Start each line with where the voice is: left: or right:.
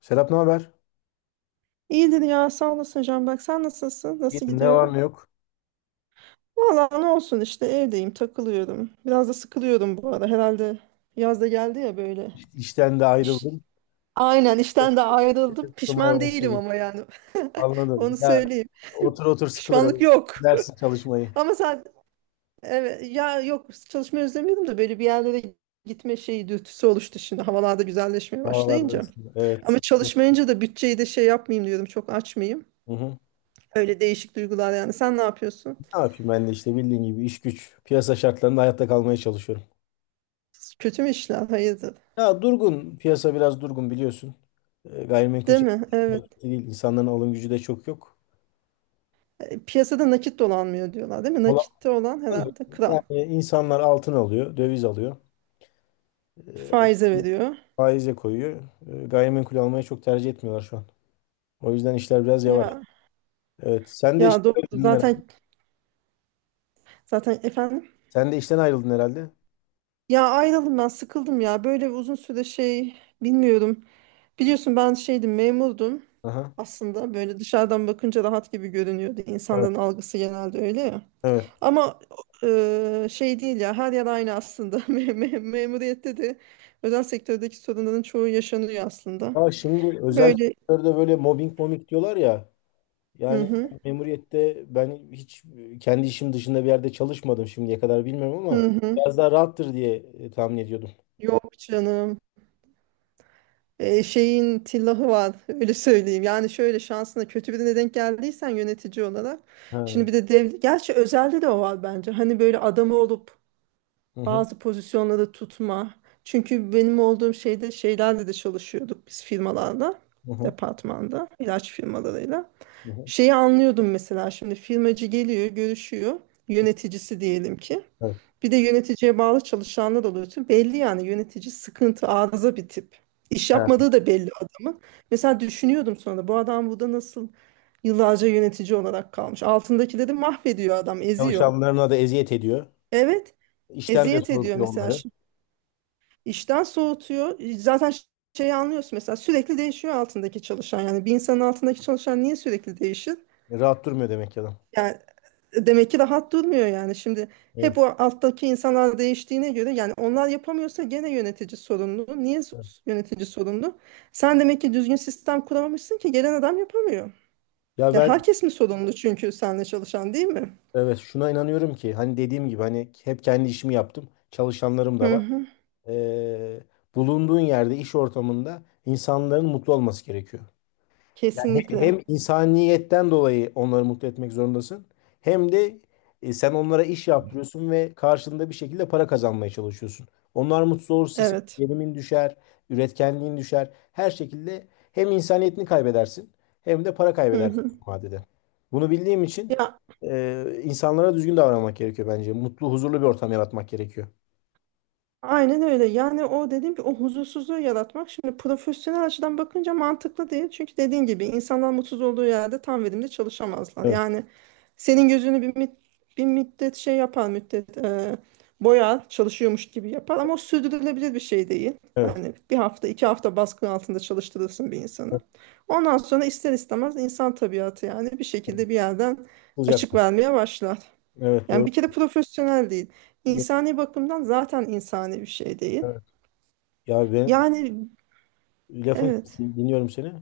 left: Serap, ne haber?
right: İyidir ya, sağ olasın Can. Bak sen nasılsın, nasıl
left: İyidir, ne var
right: gidiyor?
left: ne yok.
right: Vallahi ne olsun, işte evdeyim, takılıyorum, biraz da sıkılıyorum bu ara. Herhalde yaz da geldi ya böyle.
left: İşten de
right: İş-
left: ayrıldım.
right: aynen, işten de ayrıldım, pişman
left: Sıkılmaya
right: değilim
left: başladım.
right: ama yani
left: Anladım.
right: onu
left: Ya,
right: söyleyeyim.
left: otur otur sıkılır öyle.
right: Pişmanlık yok.
left: Dersin çalışmayı.
right: Ama sen, evet ya, yok çalışmayı özlemiyordum da böyle bir yerlere gitme şeyi, dürtüsü oluştu şimdi havalarda güzelleşmeye
left: Havalarda
right: başlayınca.
left: ısındı. Evet,
right: Ama
left: sıkıldım.
right: çalışmayınca da bütçeyi de şey yapmayayım diyorum, çok açmayayım.
left: Hı hı.
right: Öyle değişik duygular. Yani sen ne yapıyorsun?
left: Ne yapayım, ben de işte bildiğin gibi iş güç. Piyasa şartlarında hayatta kalmaya çalışıyorum.
right: Kötü mü işler? Hayırdır?
left: Ya, durgun. Piyasa biraz durgun, biliyorsun. Gayrimenkul
right: Değil mi?
left: sektörü çok
right: Evet.
left: hareketli değil. İnsanların alım gücü de çok yok.
right: Piyasada nakit dolanmıyor diyorlar değil mi?
left: Olandan
right: Nakitte olan herhalde kral.
left: Yani insanlar altın alıyor, döviz alıyor. E,
right: Faize veriyor.
left: Faize koyuyor. Gayrimenkul almayı çok tercih etmiyorlar şu an. O yüzden işler biraz yavaş.
right: Ya
left: Evet. Sen de
right: ya
left: işten
right: doğru.
left: ayrıldın herhalde.
right: Zaten efendim.
left: Sen de işten ayrıldın herhalde.
right: Ya ayrıldım, ben sıkıldım ya. Böyle uzun süre şey, bilmiyorum. Biliyorsun ben şeydim, memurdum.
left: Aha.
right: Aslında böyle dışarıdan bakınca rahat gibi görünüyordu.
left: Evet.
right: İnsanların algısı genelde öyle ya.
left: Evet.
right: Ama şey değil ya, her yer aynı aslında. Memuriyette de özel sektördeki sorunların çoğu yaşanıyor aslında.
left: Ya, şimdi özel
right: Böyle
left: sektörde böyle mobbing mobbing diyorlar ya.
right: hı
left: Yani
right: hı,
left: memuriyette ben hiç kendi işim dışında bir yerde çalışmadım şimdiye kadar, bilmiyorum, ama
right: hı hı.
left: biraz daha rahattır diye tahmin ediyordum.
right: Yok canım. Şeyin tillahı var, öyle söyleyeyim. Yani şöyle, şansına kötü birine denk geldiysen yönetici olarak. Şimdi
left: Ha.
right: bir de dev, gerçi özelde de o var bence. Hani böyle adamı olup
left: Hı hı.
right: bazı pozisyonları tutma. Çünkü benim olduğum şeyde şeylerle de çalışıyorduk biz, firmalarda,
left: Hı hı.
right: departmanda, ilaç firmalarıyla.
left: Hı hı.
right: Şeyi anlıyordum mesela, şimdi firmacı geliyor, görüşüyor, yöneticisi diyelim ki.
left: Evet.
right: Bir de yöneticiye bağlı çalışanlar oluyor. Tüm belli yani, yönetici sıkıntı, arıza bir tip. İş
left: Ha.
right: yapmadığı da belli adamın. Mesela düşünüyordum sonra, bu adam burada nasıl yıllarca yönetici olarak kalmış. Altındakileri mahvediyor adam, eziyor.
left: Çalışanlarına da eziyet ediyor.
right: Evet,
left: İşten de
right: eziyet ediyor
left: soğutuyor
right: mesela.
left: onları.
right: İşten soğutuyor. Zaten şeyi anlıyorsun mesela, sürekli değişiyor altındaki çalışan. Yani bir insanın altındaki çalışan niye sürekli değişir?
left: Rahat durmuyor demek ki adam.
right: Yani demek ki rahat durmuyor yani. Şimdi hep
left: Evet.
right: o alttaki insanlar değiştiğine göre, yani onlar yapamıyorsa gene yönetici sorumlu.
left: Evet.
right: Yönetici sorumlu? Sen demek ki düzgün sistem kuramamışsın ki gelen adam yapamıyor.
left: Ya
right: Ya
left: ben
right: herkes mi sorumlu, çünkü seninle çalışan değil mi?
left: Evet, şuna inanıyorum ki, hani dediğim gibi, hani hep kendi işimi yaptım. Çalışanlarım da
right: Hı
left: var.
right: hı.
left: Ee, Bulunduğun yerde, iş ortamında insanların mutlu olması gerekiyor. Hem
right: Kesinlikle.
left: insaniyetten dolayı onları mutlu etmek zorundasın. Hem de sen onlara iş yaptırıyorsun ve karşılığında bir şekilde para kazanmaya çalışıyorsun. Onlar mutsuz olursa senin
right: Evet.
left: gelimin düşer, üretkenliğin düşer. Her şekilde hem insaniyetini kaybedersin, hem de para
right: Hı
left: kaybedersin
right: hı.
left: vadede. Bunu bildiğim için
right: Ya
left: insanlara düzgün davranmak gerekiyor bence. Mutlu, huzurlu bir ortam yaratmak gerekiyor.
right: aynen öyle. Yani o dediğim ki, o huzursuzluğu yaratmak, şimdi profesyonel açıdan bakınca mantıklı değil. Çünkü dediğin gibi insanlar mutsuz olduğu yerde tam verimli çalışamazlar.
left: Evet,
right: Yani senin gözünü bir, bir müddet şey yapar, müddet boyar, çalışıyormuş gibi yapar ama o sürdürülebilir bir şey değil.
left: evet.
right: Hani bir hafta, iki hafta baskı altında çalıştırırsın bir insanı. Ondan sonra ister istemez insan tabiatı, yani bir şekilde bir yerden
left: Olacak.
right: açık vermeye başlar.
left: Evet,
right: Yani
left: doğru.
right: bir kere profesyonel değil.
left: Yok,
right: İnsani bakımdan zaten insani bir şey değil.
left: evet. Ya, ben
right: Yani
left: lafını
right: evet.
left: kestim, dinliyorum seni.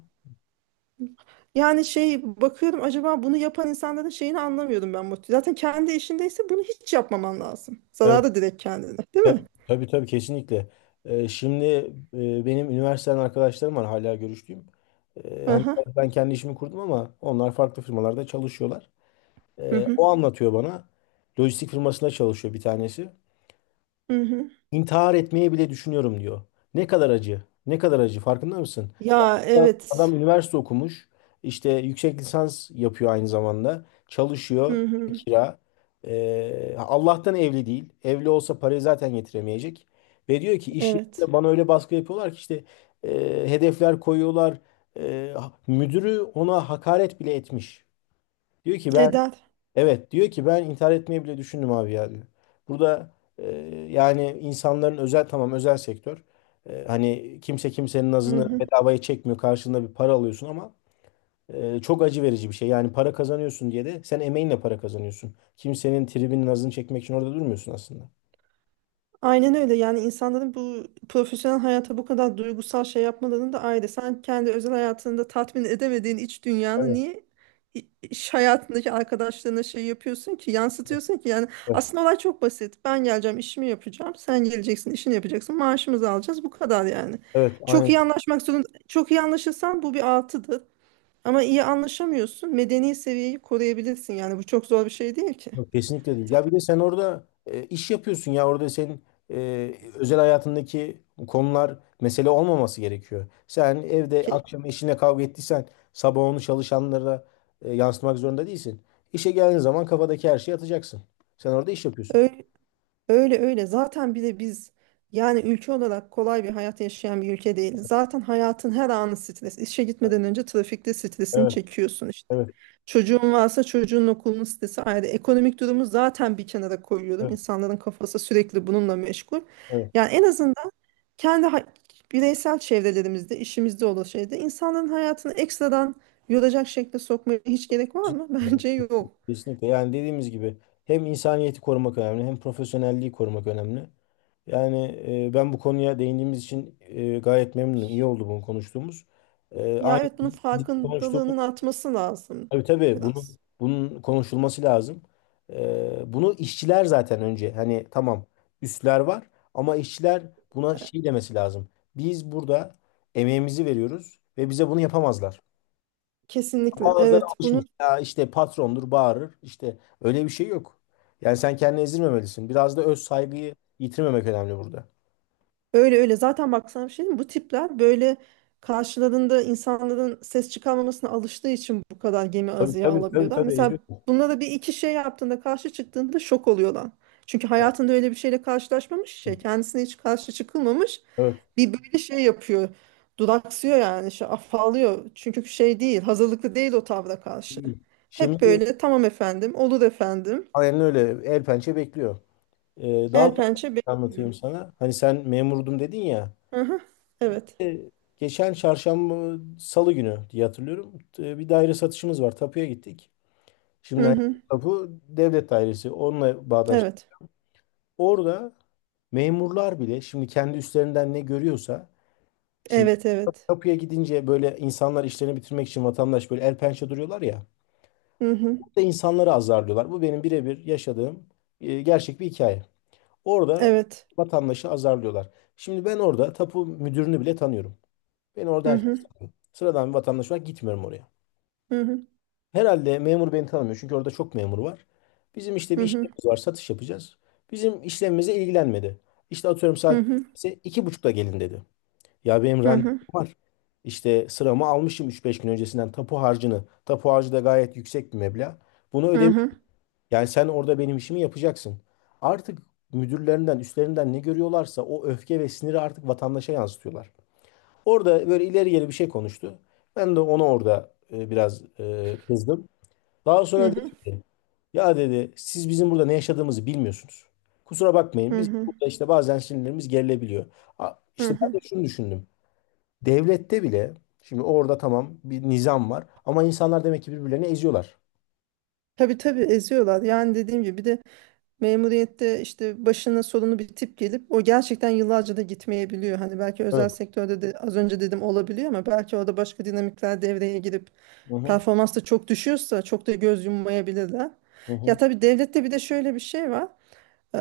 right: Yani şey bakıyorum, acaba bunu yapan insanların şeyini anlamıyorum ben. Mutlu. Zaten kendi işindeyse bunu hiç yapmaman lazım.
left: Evet.
right: Zararı direkt kendine, değil mi?
left: Tabii tabii, tabii, kesinlikle. Şimdi benim üniversiteden arkadaşlarım var hala görüştüğüm. Hani
right: Aha.
left: ben kendi işimi kurdum ama onlar farklı firmalarda çalışıyorlar.
right: Hı hı.
left: O anlatıyor bana. Lojistik firmasında çalışıyor bir tanesi.
right: Hı hı.
left: İntihar etmeyi bile düşünüyorum diyor. Ne kadar acı, ne kadar acı, farkında mısın?
right: Ya
left: Adam
right: evet.
left: üniversite okumuş. İşte yüksek lisans yapıyor aynı zamanda. Çalışıyor.
right: Hı hı.
left: Kira. Allah'tan evli değil. Evli olsa parayı zaten getiremeyecek. Ve diyor ki iş
right: Evet.
left: yerinde bana öyle baskı yapıyorlar ki, işte hedefler koyuyorlar. E, Müdürü ona hakaret bile etmiş. Diyor ki ben
right: Eder.
left: Evet, diyor ki ben intihar etmeyi bile düşündüm abi ya, diyor. Burada e, yani insanların özel, tamam, özel sektör. Hani kimse kimsenin
right: Hı
left: nazını
right: hı.
left: bedavaya çekmiyor. Karşılığında bir para alıyorsun, ama çok acı verici bir şey. Yani para kazanıyorsun diye de, sen emeğinle para kazanıyorsun. Kimsenin tribinin nazını çekmek için orada durmuyorsun aslında.
right: Aynen öyle. Yani insanların bu profesyonel hayata bu kadar duygusal şey yapmalarını da ayrı. Sen kendi özel hayatında tatmin edemediğin iç dünyanı
left: Evet,
right: niye iş hayatındaki arkadaşlarına şey yapıyorsun ki, yansıtıyorsun ki. Yani
left: evet.
right: aslında olay çok basit. Ben geleceğim, işimi yapacağım. Sen geleceksin, işini yapacaksın. Maaşımızı alacağız. Bu kadar yani.
left: Evet,
right: Çok
left: aynen.
right: iyi anlaşmak zorunda. Çok iyi anlaşırsan bu bir artıdır. Ama iyi anlaşamıyorsun, medeni seviyeyi koruyabilirsin. Yani bu çok zor bir şey değil ki.
left: Yok, kesinlikle değil. Ya, bir de sen orada iş yapıyorsun ya, orada senin özel hayatındaki konular mesele olmaması gerekiyor. Sen evde
right: Ki-
left: akşam eşinle kavga ettiysen, sabah onu çalışanlara yansıtmak zorunda değilsin. İşe geldiğin zaman kafadaki her şeyi atacaksın. Sen orada iş yapıyorsun.
right: Öyle, öyle öyle. Zaten bir de biz yani ülke olarak kolay bir hayat yaşayan bir ülke değil. Zaten hayatın her anı stres. İşe gitmeden önce trafikte stresini
left: Evet,
right: çekiyorsun işte.
left: evet,
right: Çocuğun varsa çocuğun okulunun stresi ayrı. Ekonomik durumu zaten bir kenara koyuyorum.
left: evet,
right: İnsanların kafası sürekli bununla meşgul. Yani en azından kendi bireysel çevrelerimizde, işimizde olan şeyde insanların hayatını ekstradan yoracak şekilde sokmaya hiç gerek var mı?
left: evet.
right: Bence yok.
left: Kesinlikle. Yani dediğimiz gibi hem insaniyeti korumak önemli, hem profesyonelliği korumak önemli. Yani ben bu konuya değindiğimiz için gayet memnunum. İyi oldu bunu konuştuğumuz.
right: Ya
left: Aynı
right: evet, bunun
left: konuştuğumuz,
right: farkındalığının artması lazım
left: tabii tabii, bunun
right: biraz.
left: bunun konuşulması lazım. Bunu işçiler zaten, önce hani tamam, üstler var, ama işçiler buna
right: E,
left: şey demesi lazım. Biz burada emeğimizi veriyoruz ve bize bunu yapamazlar.
right: Kesinlikle.
left: Bazıları
right: Evet, bunu
left: alışmış. Ya, işte patrondur bağırır. İşte öyle bir şey yok. Yani sen kendini ezdirmemelisin. Biraz da öz saygıyı yitirmemek önemli burada.
right: öyle öyle. Zaten bak sana bir şey diyeyim mi? Bu tipler böyle karşılarında insanların ses çıkarmamasına alıştığı için bu kadar gemi
left: Tabii
right: azıya
left: tabii tabii
right: alabiliyorlar.
left: tabii,
right: Mesela
left: eziyorsun.
right: bunlara bir iki şey yaptığında, karşı çıktığında şok oluyorlar. Çünkü hayatında öyle bir şeyle karşılaşmamış şey, kendisine hiç karşı çıkılmamış.
left: Evet.
right: Bir böyle şey yapıyor, duraksıyor yani, şey afallıyor. Çünkü şey değil, hazırlıklı değil o tavra karşı. Hep
left: Şimdi
right: böyle tamam efendim, olur efendim.
left: aynen öyle, el pençe bekliyor. Daha
right: El
left: farklı bir
right: pençe.
left: şey anlatayım sana. Hani sen memurdum dedin ya.
right: Hı hı, evet.
left: Ee, Geçen çarşamba, salı günü diye hatırlıyorum. Bir daire satışımız var. Tapuya gittik.
right: Hı
left: Şimdi hani
right: hı,
left: tapu devlet dairesi. Onunla bağdaştık.
right: evet.
left: Orada memurlar bile şimdi kendi üstlerinden ne görüyorsa, şimdi
right: Evet evet.
left: kapıya gidince böyle insanlar işlerini bitirmek için vatandaş böyle el pençe duruyorlar ya.
right: Hı hı.
left: Orada insanları azarlıyorlar. Bu benim birebir yaşadığım gerçek bir hikaye. Orada
right: Evet.
left: vatandaşı azarlıyorlar. Şimdi ben orada tapu müdürünü bile tanıyorum. Ben orada
right: Hı hı.
left: herkes tanıyor. Sıradan bir vatandaş olarak gitmiyorum oraya.
right: Hı hı.
left: Herhalde memur beni tanımıyor çünkü orada çok memur var. Bizim işte
right: Hı
left: bir
right: hı.
left: işlemimiz var, satış yapacağız. Bizim işlemimize ilgilenmedi. İşte atıyorum,
right: Hı
left: saat
right: hı.
left: ise iki buçukta gelin dedi. Ya, benim
right: Hı
left: randevum
right: hı.
left: var. İşte sıramı almışım üç beş gün öncesinden, tapu harcını. Tapu harcı da gayet yüksek bir meblağ. Bunu
right: Hı
left: ödemiş.
right: hı.
left: Yani sen orada benim işimi yapacaksın. Artık müdürlerinden, üstlerinden ne görüyorlarsa o öfke ve siniri artık vatandaşa yansıtıyorlar. Orada böyle ileri geri bir şey konuştu. Ben de ona orada biraz kızdım. Daha
right: Hı
left: sonra dedi
right: hı.
left: ki, ya dedi, siz bizim burada ne yaşadığımızı bilmiyorsunuz. Kusura
right: Hı
left: bakmayın, biz
right: hı.
left: burada işte bazen sinirlerimiz gerilebiliyor.
right: Hı
left: İşte
right: hı.
left: ben de şunu düşündüm. Devlette bile, şimdi orada tamam bir nizam var, ama insanlar demek ki birbirlerini eziyorlar.
right: Tabii tabii, eziyorlar. Yani dediğim gibi, bir de memuriyette işte başına sorunu bir tip gelip o gerçekten yıllarca da gitmeyebiliyor. Hani belki özel
left: Evet.
right: sektörde de az önce dedim olabiliyor, ama belki orada başka dinamikler devreye girip
left: Hı hı.
right: performans da çok düşüyorsa çok da göz yummayabilirler.
left: Hı
right: Ya
left: hı.
right: tabii, devlette bir de şöyle bir şey var. e,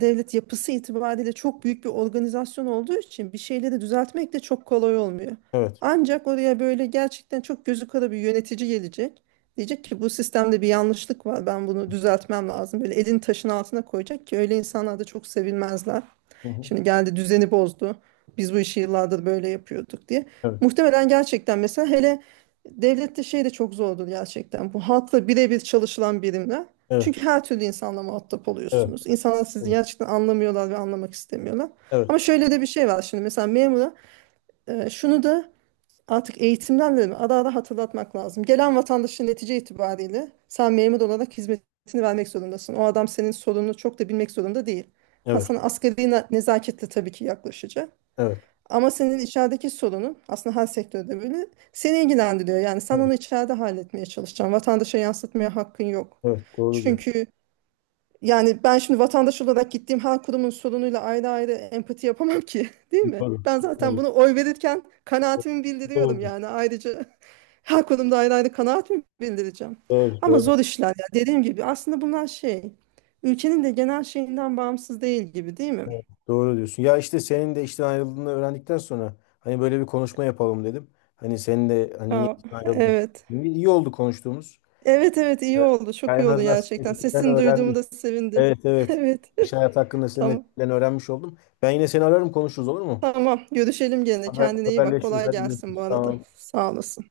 right: Devlet yapısı itibariyle çok büyük bir organizasyon olduğu için bir şeyleri düzeltmek de çok kolay olmuyor.
left: Evet.
right: Ancak oraya böyle gerçekten çok gözü kara bir yönetici gelecek. Diyecek ki bu sistemde bir yanlışlık var, ben bunu düzeltmem lazım. Böyle elini taşın altına koyacak ki, öyle insanlar da çok sevilmezler.
left: Hı hı.
right: Şimdi geldi düzeni bozdu, biz bu işi yıllardır böyle yapıyorduk diye.
left: Evet.
right: Muhtemelen gerçekten mesela, hele devlette şey de çok zordur gerçekten, bu halkla birebir çalışılan birimler.
left: Evet.
right: Çünkü her türlü insanla muhatap
left: Evet.
right: oluyorsunuz. İnsanlar sizi gerçekten anlamıyorlar ve anlamak istemiyorlar.
left: Evet.
right: Ama şöyle de bir şey var. Şimdi mesela memura şunu da artık eğitimlerle mi ara ara hatırlatmak lazım. Gelen vatandaşın, netice itibariyle sen memur olarak hizmetini vermek zorundasın. O adam senin sorununu çok da bilmek zorunda değil. Ha,
left: Evet. Evet.
right: sana asgari nezaketle tabii ki yaklaşacak.
left: Evet.
right: Ama senin içerideki sorunun aslında her sektörde böyle, seni ilgilendiriyor. Yani sen
left: Evet.
right: onu içeride halletmeye çalışacaksın, vatandaşa yansıtmaya hakkın yok.
left: Evet. Doğru diyor.
right: Çünkü yani ben şimdi vatandaş olarak gittiğim her kurumun sorunuyla ayrı ayrı empati yapamam ki, değil mi?
left: Doğru.
right: Ben zaten
left: Doğru.
right: bunu oy verirken kanaatimi bildiriyorum
left: Doğru.
right: yani, ayrıca her kurumda ayrı ayrı kanaatimi bildireceğim.
left: Doğru.
right: Ama
left: Doğru.
right: zor işler ya, dediğim gibi aslında bunlar şey, ülkenin de genel şeyinden bağımsız değil gibi, değil mi?
left: Evet, doğru diyorsun. Ya, işte senin de işten ayrıldığını öğrendikten sonra hani böyle bir konuşma yapalım dedim. Hani senin de, hani niye
right: Ha,
left: işten ayrıldın?
right: evet.
left: İyi, iyi oldu konuştuğumuz.
right: Evet evet, iyi
left: Evet.
right: oldu, çok
left: Yani en
right: iyi oldu
left: azından
right: gerçekten,
left: senin
right: sesini duyduğumu
left: öğrendim.
right: da sevindim.
left: Evet, evet.
right: Evet.
left: İş hayatı hakkında senin
right: tamam
left: etkiden öğrenmiş oldum. Ben yine seni ararım, konuşuruz, olur mu?
right: tamam görüşelim gene, kendine iyi bak,
left: Haberleşiriz.
right: kolay
left: Hadi
right: gelsin bu
left: görüşürüz.
right: arada,
left: Tamam.
right: sağ olasın.